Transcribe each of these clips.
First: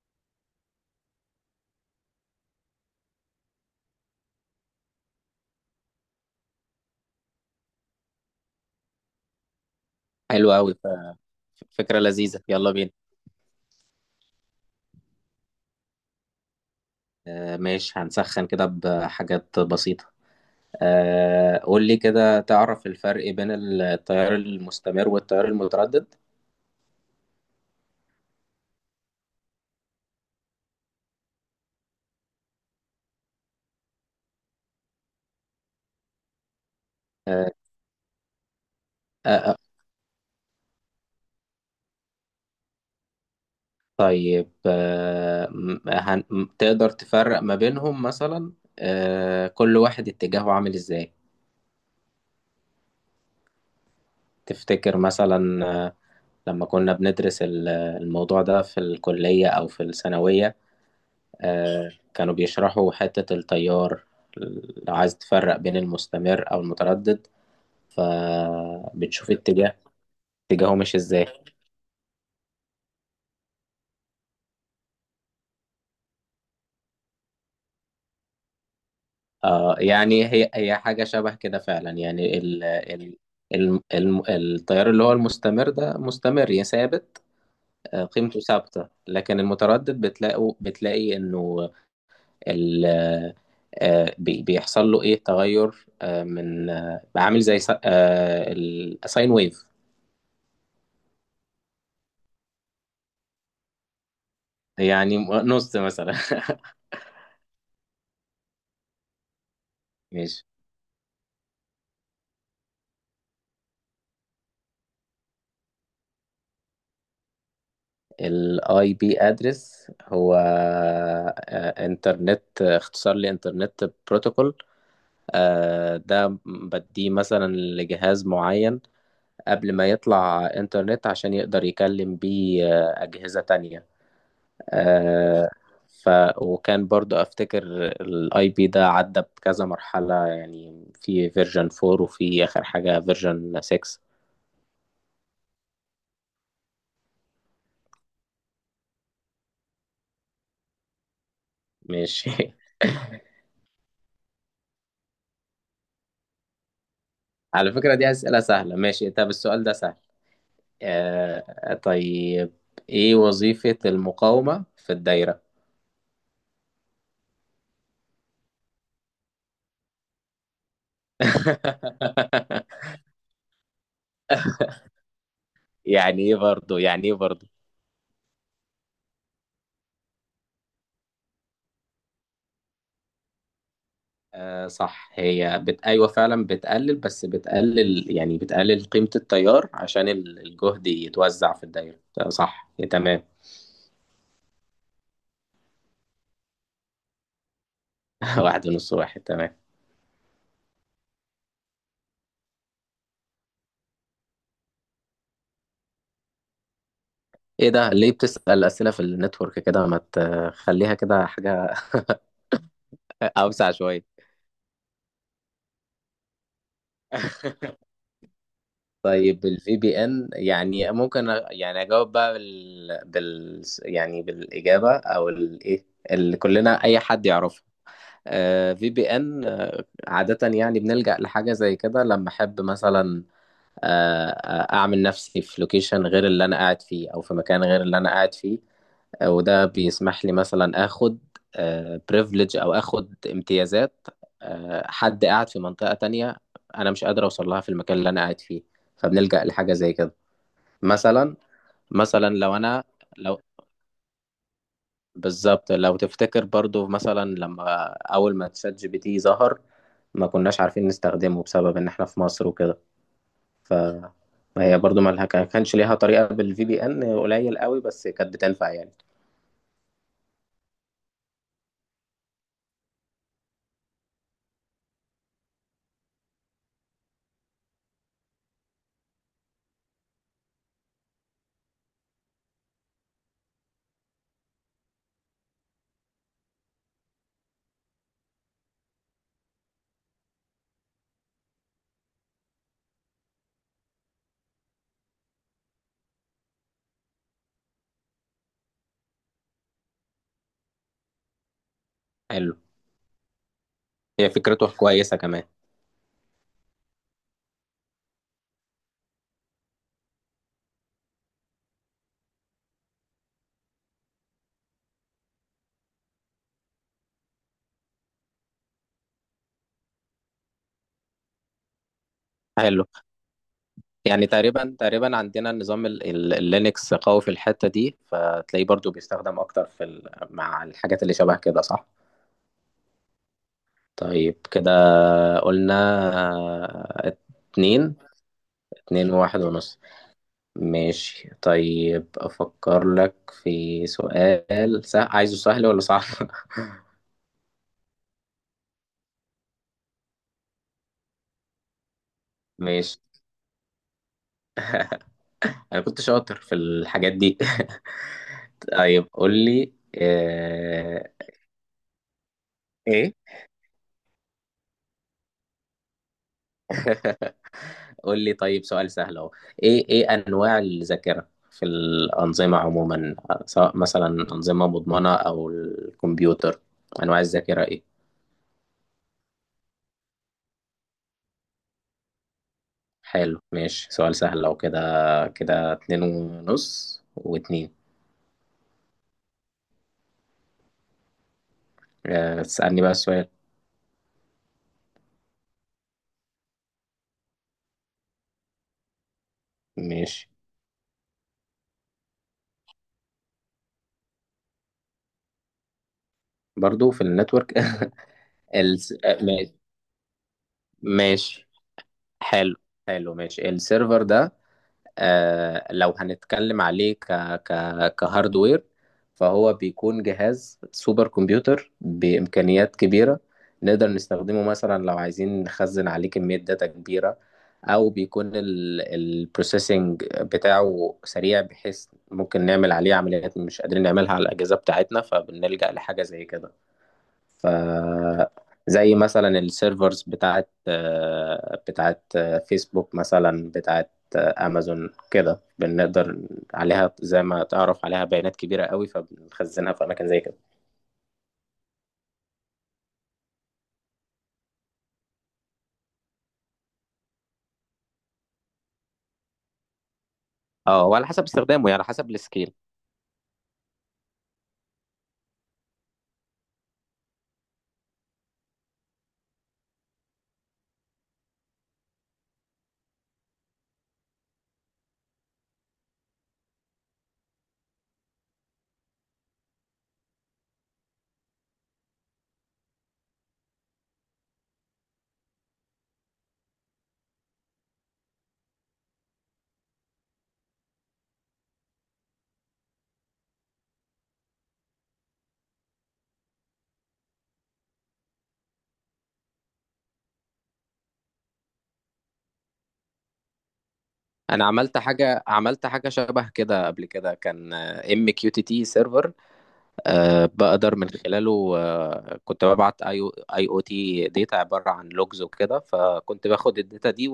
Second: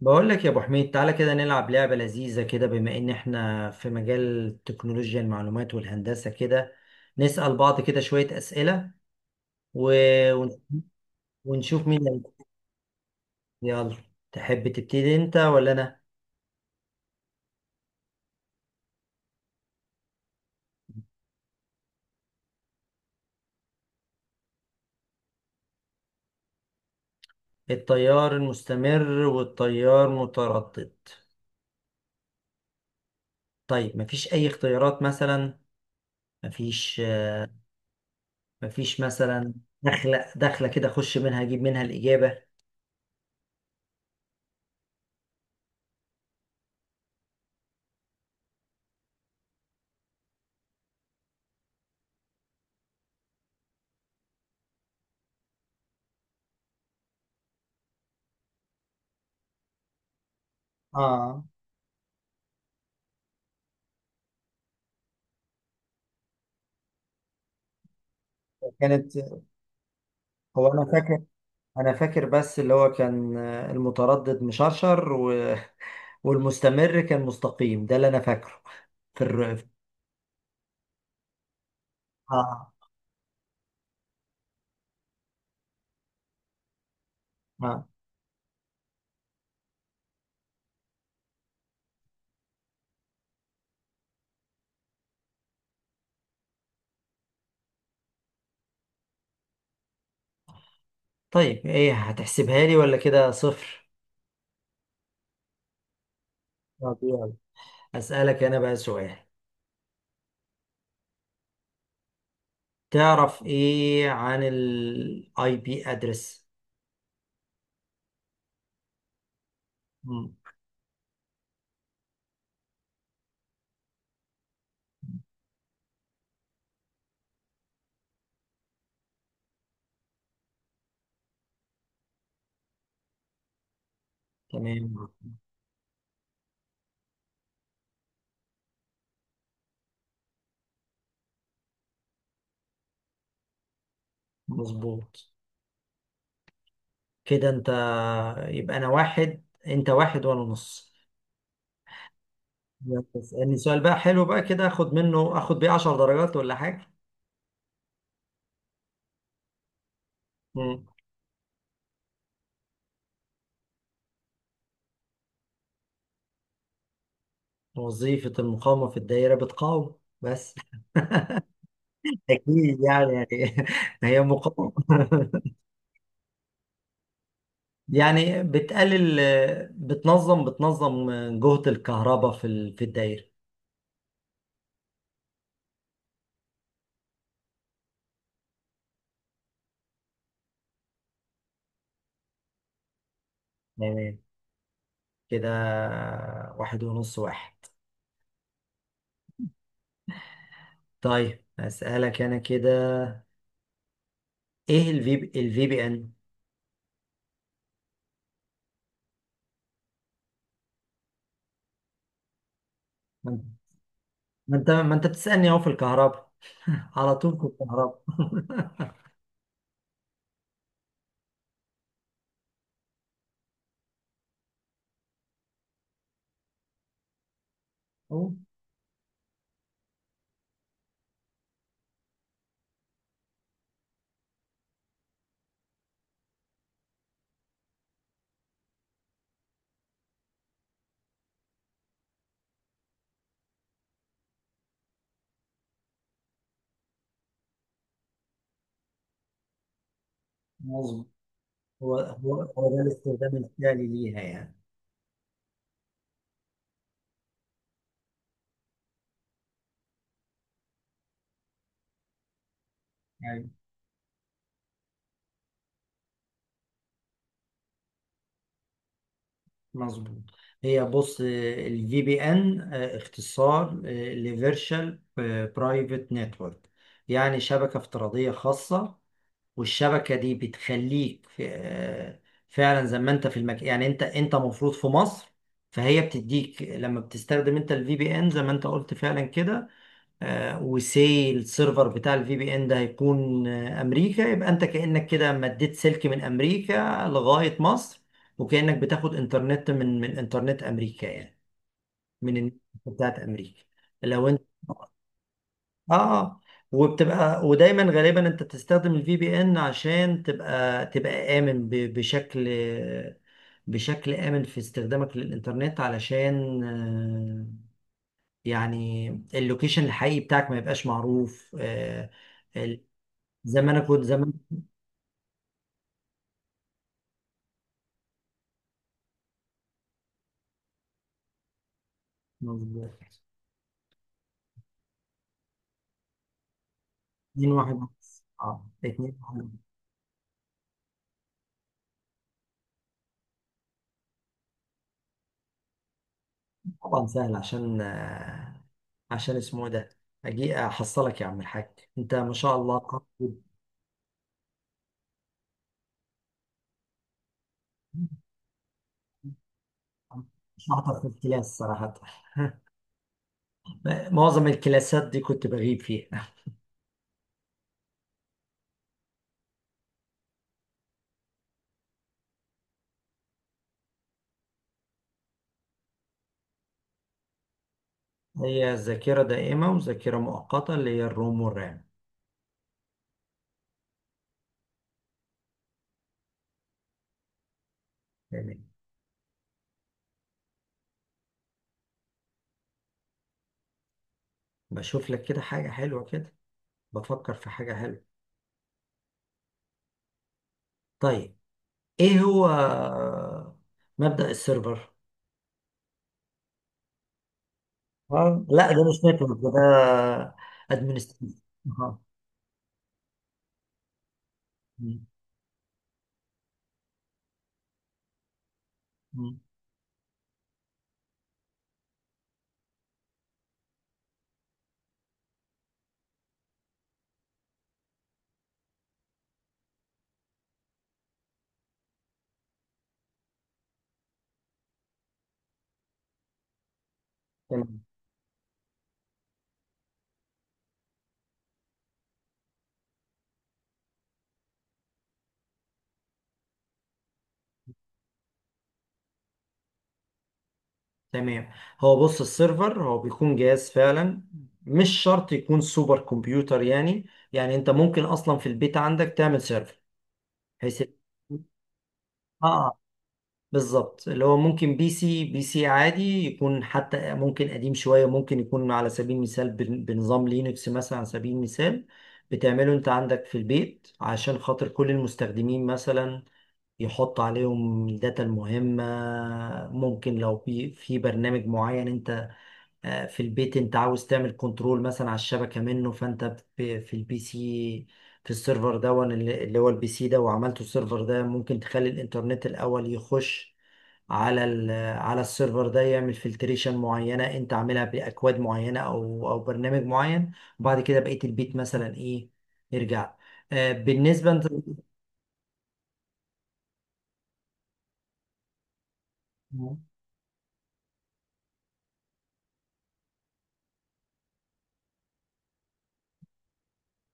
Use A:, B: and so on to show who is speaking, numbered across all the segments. A: بقول لك يا ابو حميد، تعالى كده نلعب لعبة لذيذة كده. بما ان احنا في مجال تكنولوجيا المعلومات والهندسة كده، نسأل بعض كده شوية أسئلة و...
B: حلو
A: ون-
B: قوي.
A: ونشوف
B: فكرة
A: مين اللي
B: لذيذة،
A: هيكسب.
B: يلا بينا.
A: يلا، تحب تبتدي انت ولا انا؟
B: ماشي، هنسخن كده بحاجات بسيطة. قول لي كده، تعرف الفرق بين التيار المستمر والتيار المتردد؟
A: التيار المستمر والتيار متردد. طيب، مفيش اي اختيارات مثلا؟ مفيش؟
B: آه
A: مفيش
B: آه
A: مثلا؟
B: آه،
A: دخلة دخلة كده اخش منها اجيب منها الإجابة.
B: طيب. تقدر تفرق ما بينهم مثلا؟ كل واحد اتجاهه عامل ازاي؟ تفتكر مثلا. لما كنا بندرس الموضوع ده في الكلية أو في الثانوية،
A: اه،
B: كانوا بيشرحوا حتة التيار. لو عايز تفرق بين المستمر أو المتردد
A: كانت.
B: فبتشوف اتجاه،
A: هو
B: اتجاهه
A: انا
B: مش
A: فاكر،
B: ازاي.
A: انا فاكر، بس اللي هو كان المتردد مشرشر والمستمر كان مستقيم، ده اللي انا فاكره. في الر...
B: يعني هي حاجة شبه كده فعلا، يعني
A: آه.
B: التيار اللي هو المستمر ده مستمر يا ثابت،
A: آه.
B: قيمته ثابتة. لكن المتردد بتلاقي انه ال بيحصل له ايه تغير، آه، من آه، عامل زي ساين ويف.
A: طيب ايه، هتحسبها لي ولا كده صفر؟
B: يعني نص مثلا.
A: طب يلا، اسالك انا بقى سؤال.
B: ماشي.
A: تعرف ايه عن الاي بي ادرس؟
B: الاي بي ادرس هو آه، انترنت آه، اختصار لانترنت بروتوكول، ده بديه مثلا لجهاز معين قبل ما يطلع انترنت عشان يقدر يكلم بيه أجهزة تانية.
A: تمام.
B: آه، ف وكان برضو افتكر الاي بي ده عدى بكذا مرحلة، يعني في فيرجن 4 وفي اخر حاجة فيرجن 6.
A: مظبوط. كده انت، يبقى انا واحد انت واحد وانا نص.
B: ماشي.
A: يلا، اسالني سؤال بقى حلو بقى كده اخد منه، اخد بيه 10 درجات ولا حاجه.
B: على فكرة دي أسئلة سهلة. ماشي، طب السؤال ده سهل.
A: مم.
B: طيب، إيه وظيفة المقاومة في الدايرة؟
A: وظيفة المقاومة في الدائرة بتقاوم بس. أكيد يعني، يعني هي مقاومة
B: يعني إيه برضه، يعني إيه برضه؟
A: يعني بتقلل، بتنظم جهد الكهرباء في الدائرة.
B: صح، أيوة فعلا بتقلل، بس بتقلل يعني بتقلل قيمة التيار عشان الجهد يتوزع في الدايرة. صح، تمام.
A: تمام. كده واحد ونص، واحد.
B: واحد ونص واحد، تمام.
A: طيب أسألك أنا كده، إيه الفي بي إن؟
B: إيه ده، ليه بتسأل أسئلة في النتورك كده؟ ما تخليها كده حاجة
A: ما
B: أوسع شوية.
A: ما أنت بتسألني أهو في الكهرباء، على طول في الكهرباء
B: طيب الفي بي ان يعني ممكن يعني اجاوب بقى يعني بالاجابه او الايه اللي كلنا اي حد يعرفها.
A: أهو،
B: في بي ان عاده يعني بنلجأ لحاجه زي كده لما احب مثلا اعمل نفسي في لوكيشن غير اللي انا قاعد فيه او في مكان غير اللي انا قاعد فيه. وده بيسمح لي مثلا اخد بريفليج او اخد امتيازات حد قاعد في منطقه تانية انا مش قادر اوصل لها في المكان اللي انا قاعد فيه، فبنلجأ لحاجه زي كده
A: مظبوط.
B: مثلا.
A: هو
B: مثلا
A: هو
B: لو
A: هو ده
B: انا
A: الاستخدام
B: لو
A: الفعلي ليها يعني؟
B: بالظبط، لو تفتكر برضو مثلا، لما اول ما تشات جي بي تي ظهر ما كناش عارفين نستخدمه بسبب ان احنا في مصر وكده.
A: يعني
B: ف هي برضو ما لها- كان- كانش ليها طريقة، بالفي بي ان قليل قوي بس كانت بتنفع يعني.
A: مظبوط. هي بص، الفي بي ان اختصار لفيرشوال برايفت نتورك، يعني شبكة افتراضية خاصة. والشبكة دي بتخليك في فعلا زي ما انت في المكان. يعني انت مفروض في مصر، فهي بتديك لما بتستخدم انت الفي بي ان زي ما انت قلت فعلا كده. وسي السيرفر بتاع الفي بي ان ده هيكون امريكا، يبقى انت كانك كده مديت سلك من امريكا لغايه مصر، وكانك بتاخد انترنت من انترنت امريكا يعني، من
B: حلو،
A: النت بتاعت امريكا. لو
B: هي
A: انت،
B: فكرته كويسة كمان.
A: اه، وبتبقى ودايما غالبا انت تستخدم الفي بي ان عشان تبقى، بشكل، بشكل امن في استخدامك للانترنت. علشان يعني اللوكيشن الحقيقي بتاعك ما يبقاش معروف. ال-
B: حلو.
A: زي ما انا كنت
B: يعني
A: زمان.
B: تقريبا تقريبا عندنا النظام اللينكس قوي في الحتة دي، فتلاقيه برضو بيستخدم اكتر في مع الحاجات اللي شبه كده، صح.
A: مظبوط.
B: طيب كده قلنا آه،
A: اتنين واحد.
B: اتنين.
A: اه
B: اتنين
A: اتنين
B: وواحد
A: واحد.
B: ونص. ماشي، طيب أفكر لك في سؤال سهل. عايزه سهل ولا صعب؟
A: طبعا سهل عشان عشان اسمه ده، اجي احصلك يا عم الحاج، انت ما شاء الله
B: ماشي،
A: قوي.
B: أنا كنت شاطر في الحاجات دي. طيب قول لي،
A: مش شاطر في
B: آه،
A: الكلاس صراحة
B: ايه
A: معظم الكلاسات دي كنت بغيب فيها.
B: قول لي طيب سؤال سهل اهو. ايه ايه انواع الذاكره في الانظمه عموما، سواء مثلا انظمه مضمونه او الكمبيوتر؟ انواع الذاكره ايه؟
A: هي ذاكرة دائمة وذاكرة مؤقتة، اللي هي الروم والرام.
B: حلو ماشي، سؤال سهل لو كده. كده اتنين ونص واتنين.
A: تمام.
B: تسألني بقى السؤال.
A: بشوف لك كده حاجة حلوة كده، بفكر في حاجة حلوة.
B: ماشي.
A: طيب، ايه هو مبدأ السيرفر؟
B: برضو في النتورك؟
A: لا ده
B: الس...
A: مش
B: آه،
A: نتورك، ده
B: ما-
A: ادمنستريشن.
B: ماشي. حلو، حلو ماشي. السيرفر ده لو هنتكلم عليه ك ك كهاردوير، فهو بيكون جهاز سوبر كمبيوتر بإمكانيات كبيرة، نقدر نستخدمه مثلا لو عايزين نخزن عليه كمية داتا كبيرة، أو بيكون البروسيسنج بتاعه سريع بحيث ممكن نعمل عليه عمليات مش قادرين نعملها على الأجهزة بتاعتنا، فبنلجأ لحاجة زي كده. ف
A: تمام،
B: زي مثلا السيرفرز بتاعت فيسبوك، مثلا بتاعت امازون كده. بنقدر عليها زي ما تعرف عليها بيانات كبيرة قوي، فبنخزنها في اماكن زي كده.
A: تمام. هو بص، السيرفر هو بيكون جهاز فعلا. مش شرط يكون سوبر كمبيوتر يعني. يعني انت ممكن اصلا في البيت عندك تعمل سيرفر، بحيث
B: اه، وعلى حسب استخدامه يعني على حسب السكيل.
A: اه، بالظبط. اللي هو ممكن بي سي عادي يكون، حتى ممكن قديم شوية، ممكن يكون على سبيل المثال بنظام لينكس مثلا، على سبيل المثال. بتعمله انت عندك في البيت عشان خاطر كل المستخدمين مثلا يحط عليهم الداتا المهمة. ممكن لو في برنامج معين انت في البيت انت عاوز تعمل كنترول مثلا على الشبكة منه، فانت في البي سي، في السيرفر ده، اللي هو البي سي ده وعملته السيرفر ده، ممكن تخلي الانترنت الاول يخش على ال- على السيرفر ده، يعمل فلتريشن معينة انت عاملها باكواد معينة او او برنامج معين. وبعد كده بقية البيت مثلا ايه، يرجع بالنسبة
B: انا
A: انت.
B: عملت حاجة، عملت حاجة شبه كده قبل كده، كان ام كيو تي تي سيرفر، بقدر من خلاله كنت ببعت اي او تي داتا عبارة عن لوجز وكده، فكنت باخد الداتا دي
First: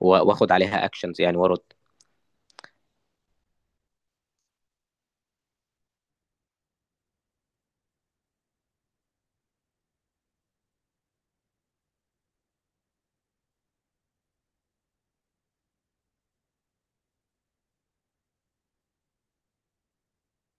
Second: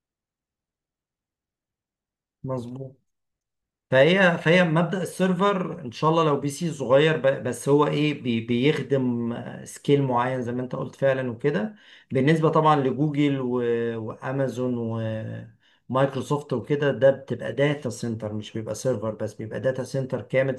B: واخد عليها اكشنز يعني وارد.
A: مظبوط. فهي مبدأ السيرفر ان شاء الله لو بي سي صغير بس هو ايه، بي بيخدم سكيل معين زي ما انت قلت فعلا وكده. بالنسبة طبعا لجوجل وامازون ومايكروسوفت وكده، ده بتبقى داتا سنتر، مش بيبقى سيرفر بس، بيبقى داتا سنتر كامل.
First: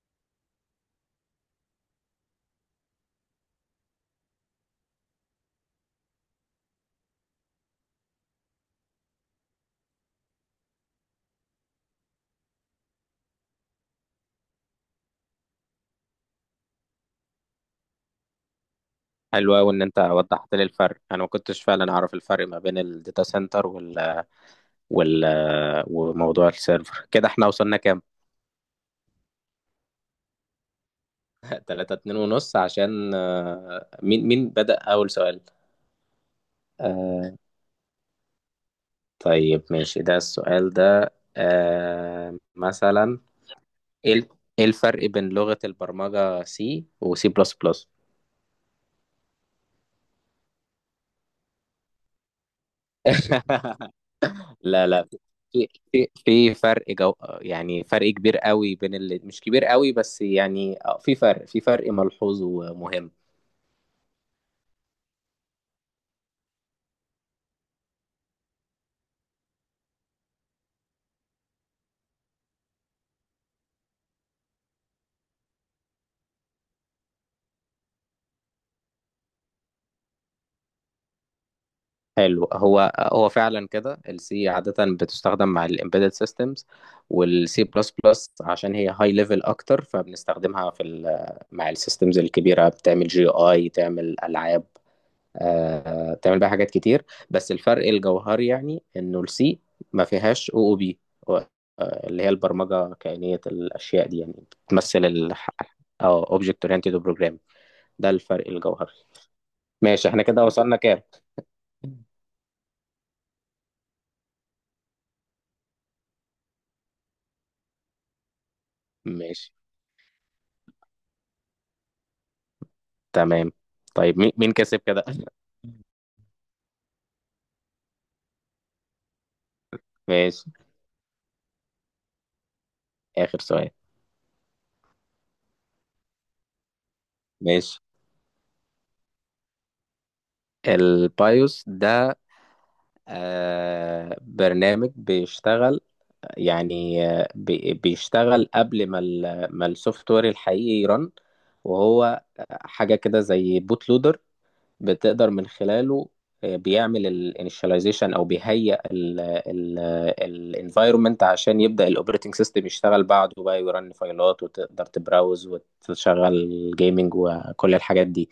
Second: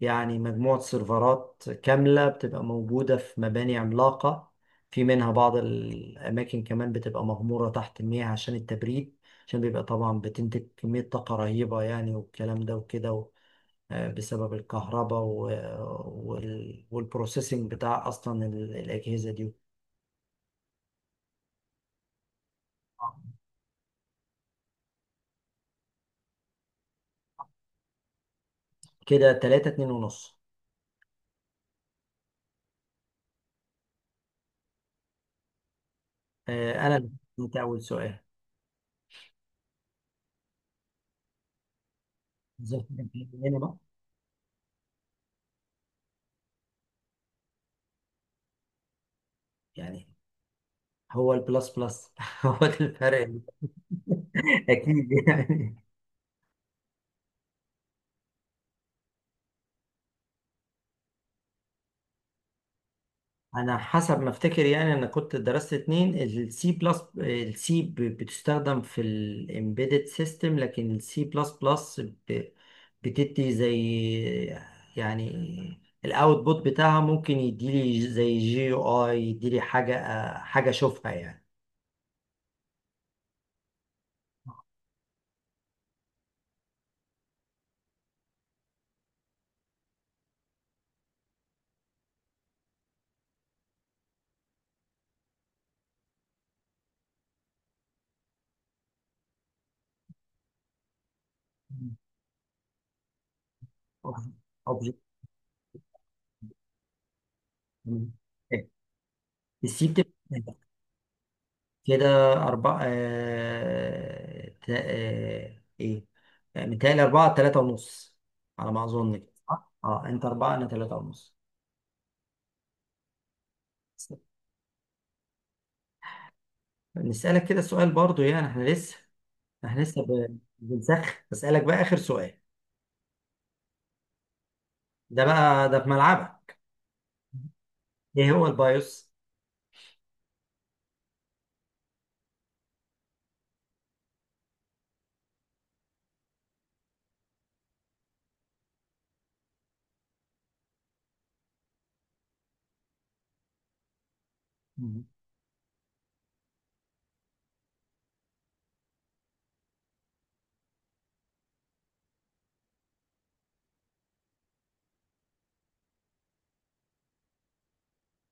A: يعني مجموعة سيرفرات كاملة بتبقى موجودة في مباني عملاقة. في منها بعض الأماكن كمان بتبقى مغمورة تحت المياه عشان التبريد، عشان بيبقى طبعا بتنتج كمية طاقة رهيبة يعني، والكلام ده وكده بسبب الكهرباء والبروسيسنج بتاع أصلا الأجهزة دي.
B: حلو قوي ان انت وضحت لي الفرق، انا ما كنتش فعلا اعرف الفرق ما بين الداتا سنتر وال وال وموضوع السيرفر. كده احنا وصلنا كام؟
A: كده تلاتة، اتنين ونص.
B: 3 2 ونص. عشان مين مين بدأ اول سؤال؟
A: أنا اللي،
B: آه،
A: أنت أول سؤال.
B: طيب ماشي، ده السؤال ده
A: بالظبط
B: مثلا
A: هنا بقى
B: ايه ال- إيه الفرق بين لغة البرمجة سي وسي بلس بلس؟
A: يعني، هو البلس بلس هو ده الفرق؟
B: لا لا،
A: أكيد يعني.
B: في فرق جو، يعني فرق كبير قوي، بين اللي مش كبير قوي بس يعني، في فرق ملحوظ ومهم.
A: انا حسب ما افتكر يعني، انا كنت درست اتنين، السي بلس، السي بتستخدم في الامبيدد سيستم، لكن السي بلس بلس بتدي زي، يعني الاوتبوت بتاعها ممكن يديلي زي جي يو اي، يديلي حاجه، حاجه اشوفها يعني.
B: حلو، هو هو فعلا كده، السي عادة بتستخدم مع الامبيدد سيستمز، والسي بلس بلس عشان هي هاي ليفل اكتر فبنستخدمها في مع السيستمز الكبيرة، بتعمل جي اي، تعمل العاب، بتعمل بيها حاجات كتير. بس الفرق الجوهري يعني انه السي ما فيهاش او او بي اللي هي البرمجه كائنيه الاشياء دي، يعني
A: اوبجكت.
B: بتمثل ال او اوبجكت اورينتد بروجرام. ده الفرق الجوهري.
A: السي
B: ماشي، احنا كده
A: بتبقى.
B: وصلنا كام؟
A: كده أربعة آه... تا... آه... إيه آه، متهيألي أربعة، تلاتة ونص، على ما أظن كده،
B: ماشي،
A: صح؟ أه، أنت أربعة، أنا تلاتة ونص.
B: تمام. طيب مين مين كسب كده؟
A: نسألك كده سؤال برضو، يعني إحنا لسه، إحنا لسه ب...
B: ماشي،
A: بنسخ بسألك بقى آخر سؤال.
B: اخر سؤال.
A: ده بقى ده في ملعبك.
B: ماشي.
A: إيه هو البايوس؟
B: البايوس ده برنامج بيشتغل يعني، بيشتغل قبل ما السوفت وير الحقيقي يرن، وهو حاجة كده زي بوت لودر. بتقدر من خلاله بيعمل الانيشاليزيشن او بيهيئ الانفايرمنت عشان يبدأ الاوبريتنج سيستم يشتغل بعده بقى، ويرن فايلات وتقدر تبراوز وتشغل جيمنج وكل الحاجات دي.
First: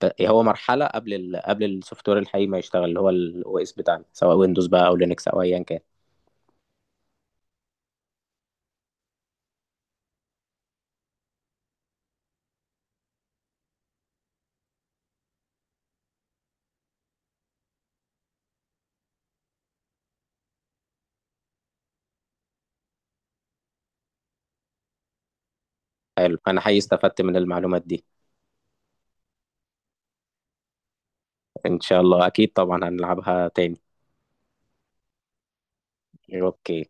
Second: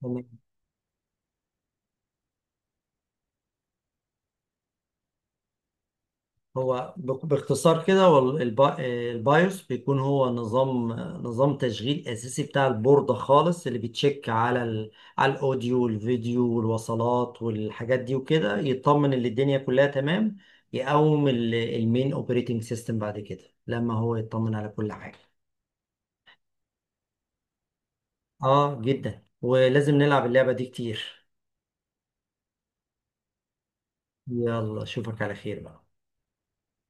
A: مم.
B: هو مرحلة قبل قبل السوفت وير الحقيقي ما يشتغل، اللي هو الاو اس بتاعنا، سواء ويندوز بقى او لينكس او ايا كان.
A: هو باختصار كده، هو البايوس بيكون هو نظام، نظام تشغيل اساسي بتاع البوردة خالص، اللي بيتشيك على الاوديو والفيديو والوصلات والحاجات دي وكده، يطمن ان الدنيا كلها تمام، يقوم المين اوبريتنج سيستم بعد كده لما هو يطمن على كل حاجة.
B: حلو، انا حقيقي استفدت من المعلومات دي.
A: اه جدا، ولازم نلعب اللعبة دي كتير.
B: ان شاء الله، اكيد طبعا هنلعبها تاني.
A: يلا اشوفك على خير بقى.
B: اوكي.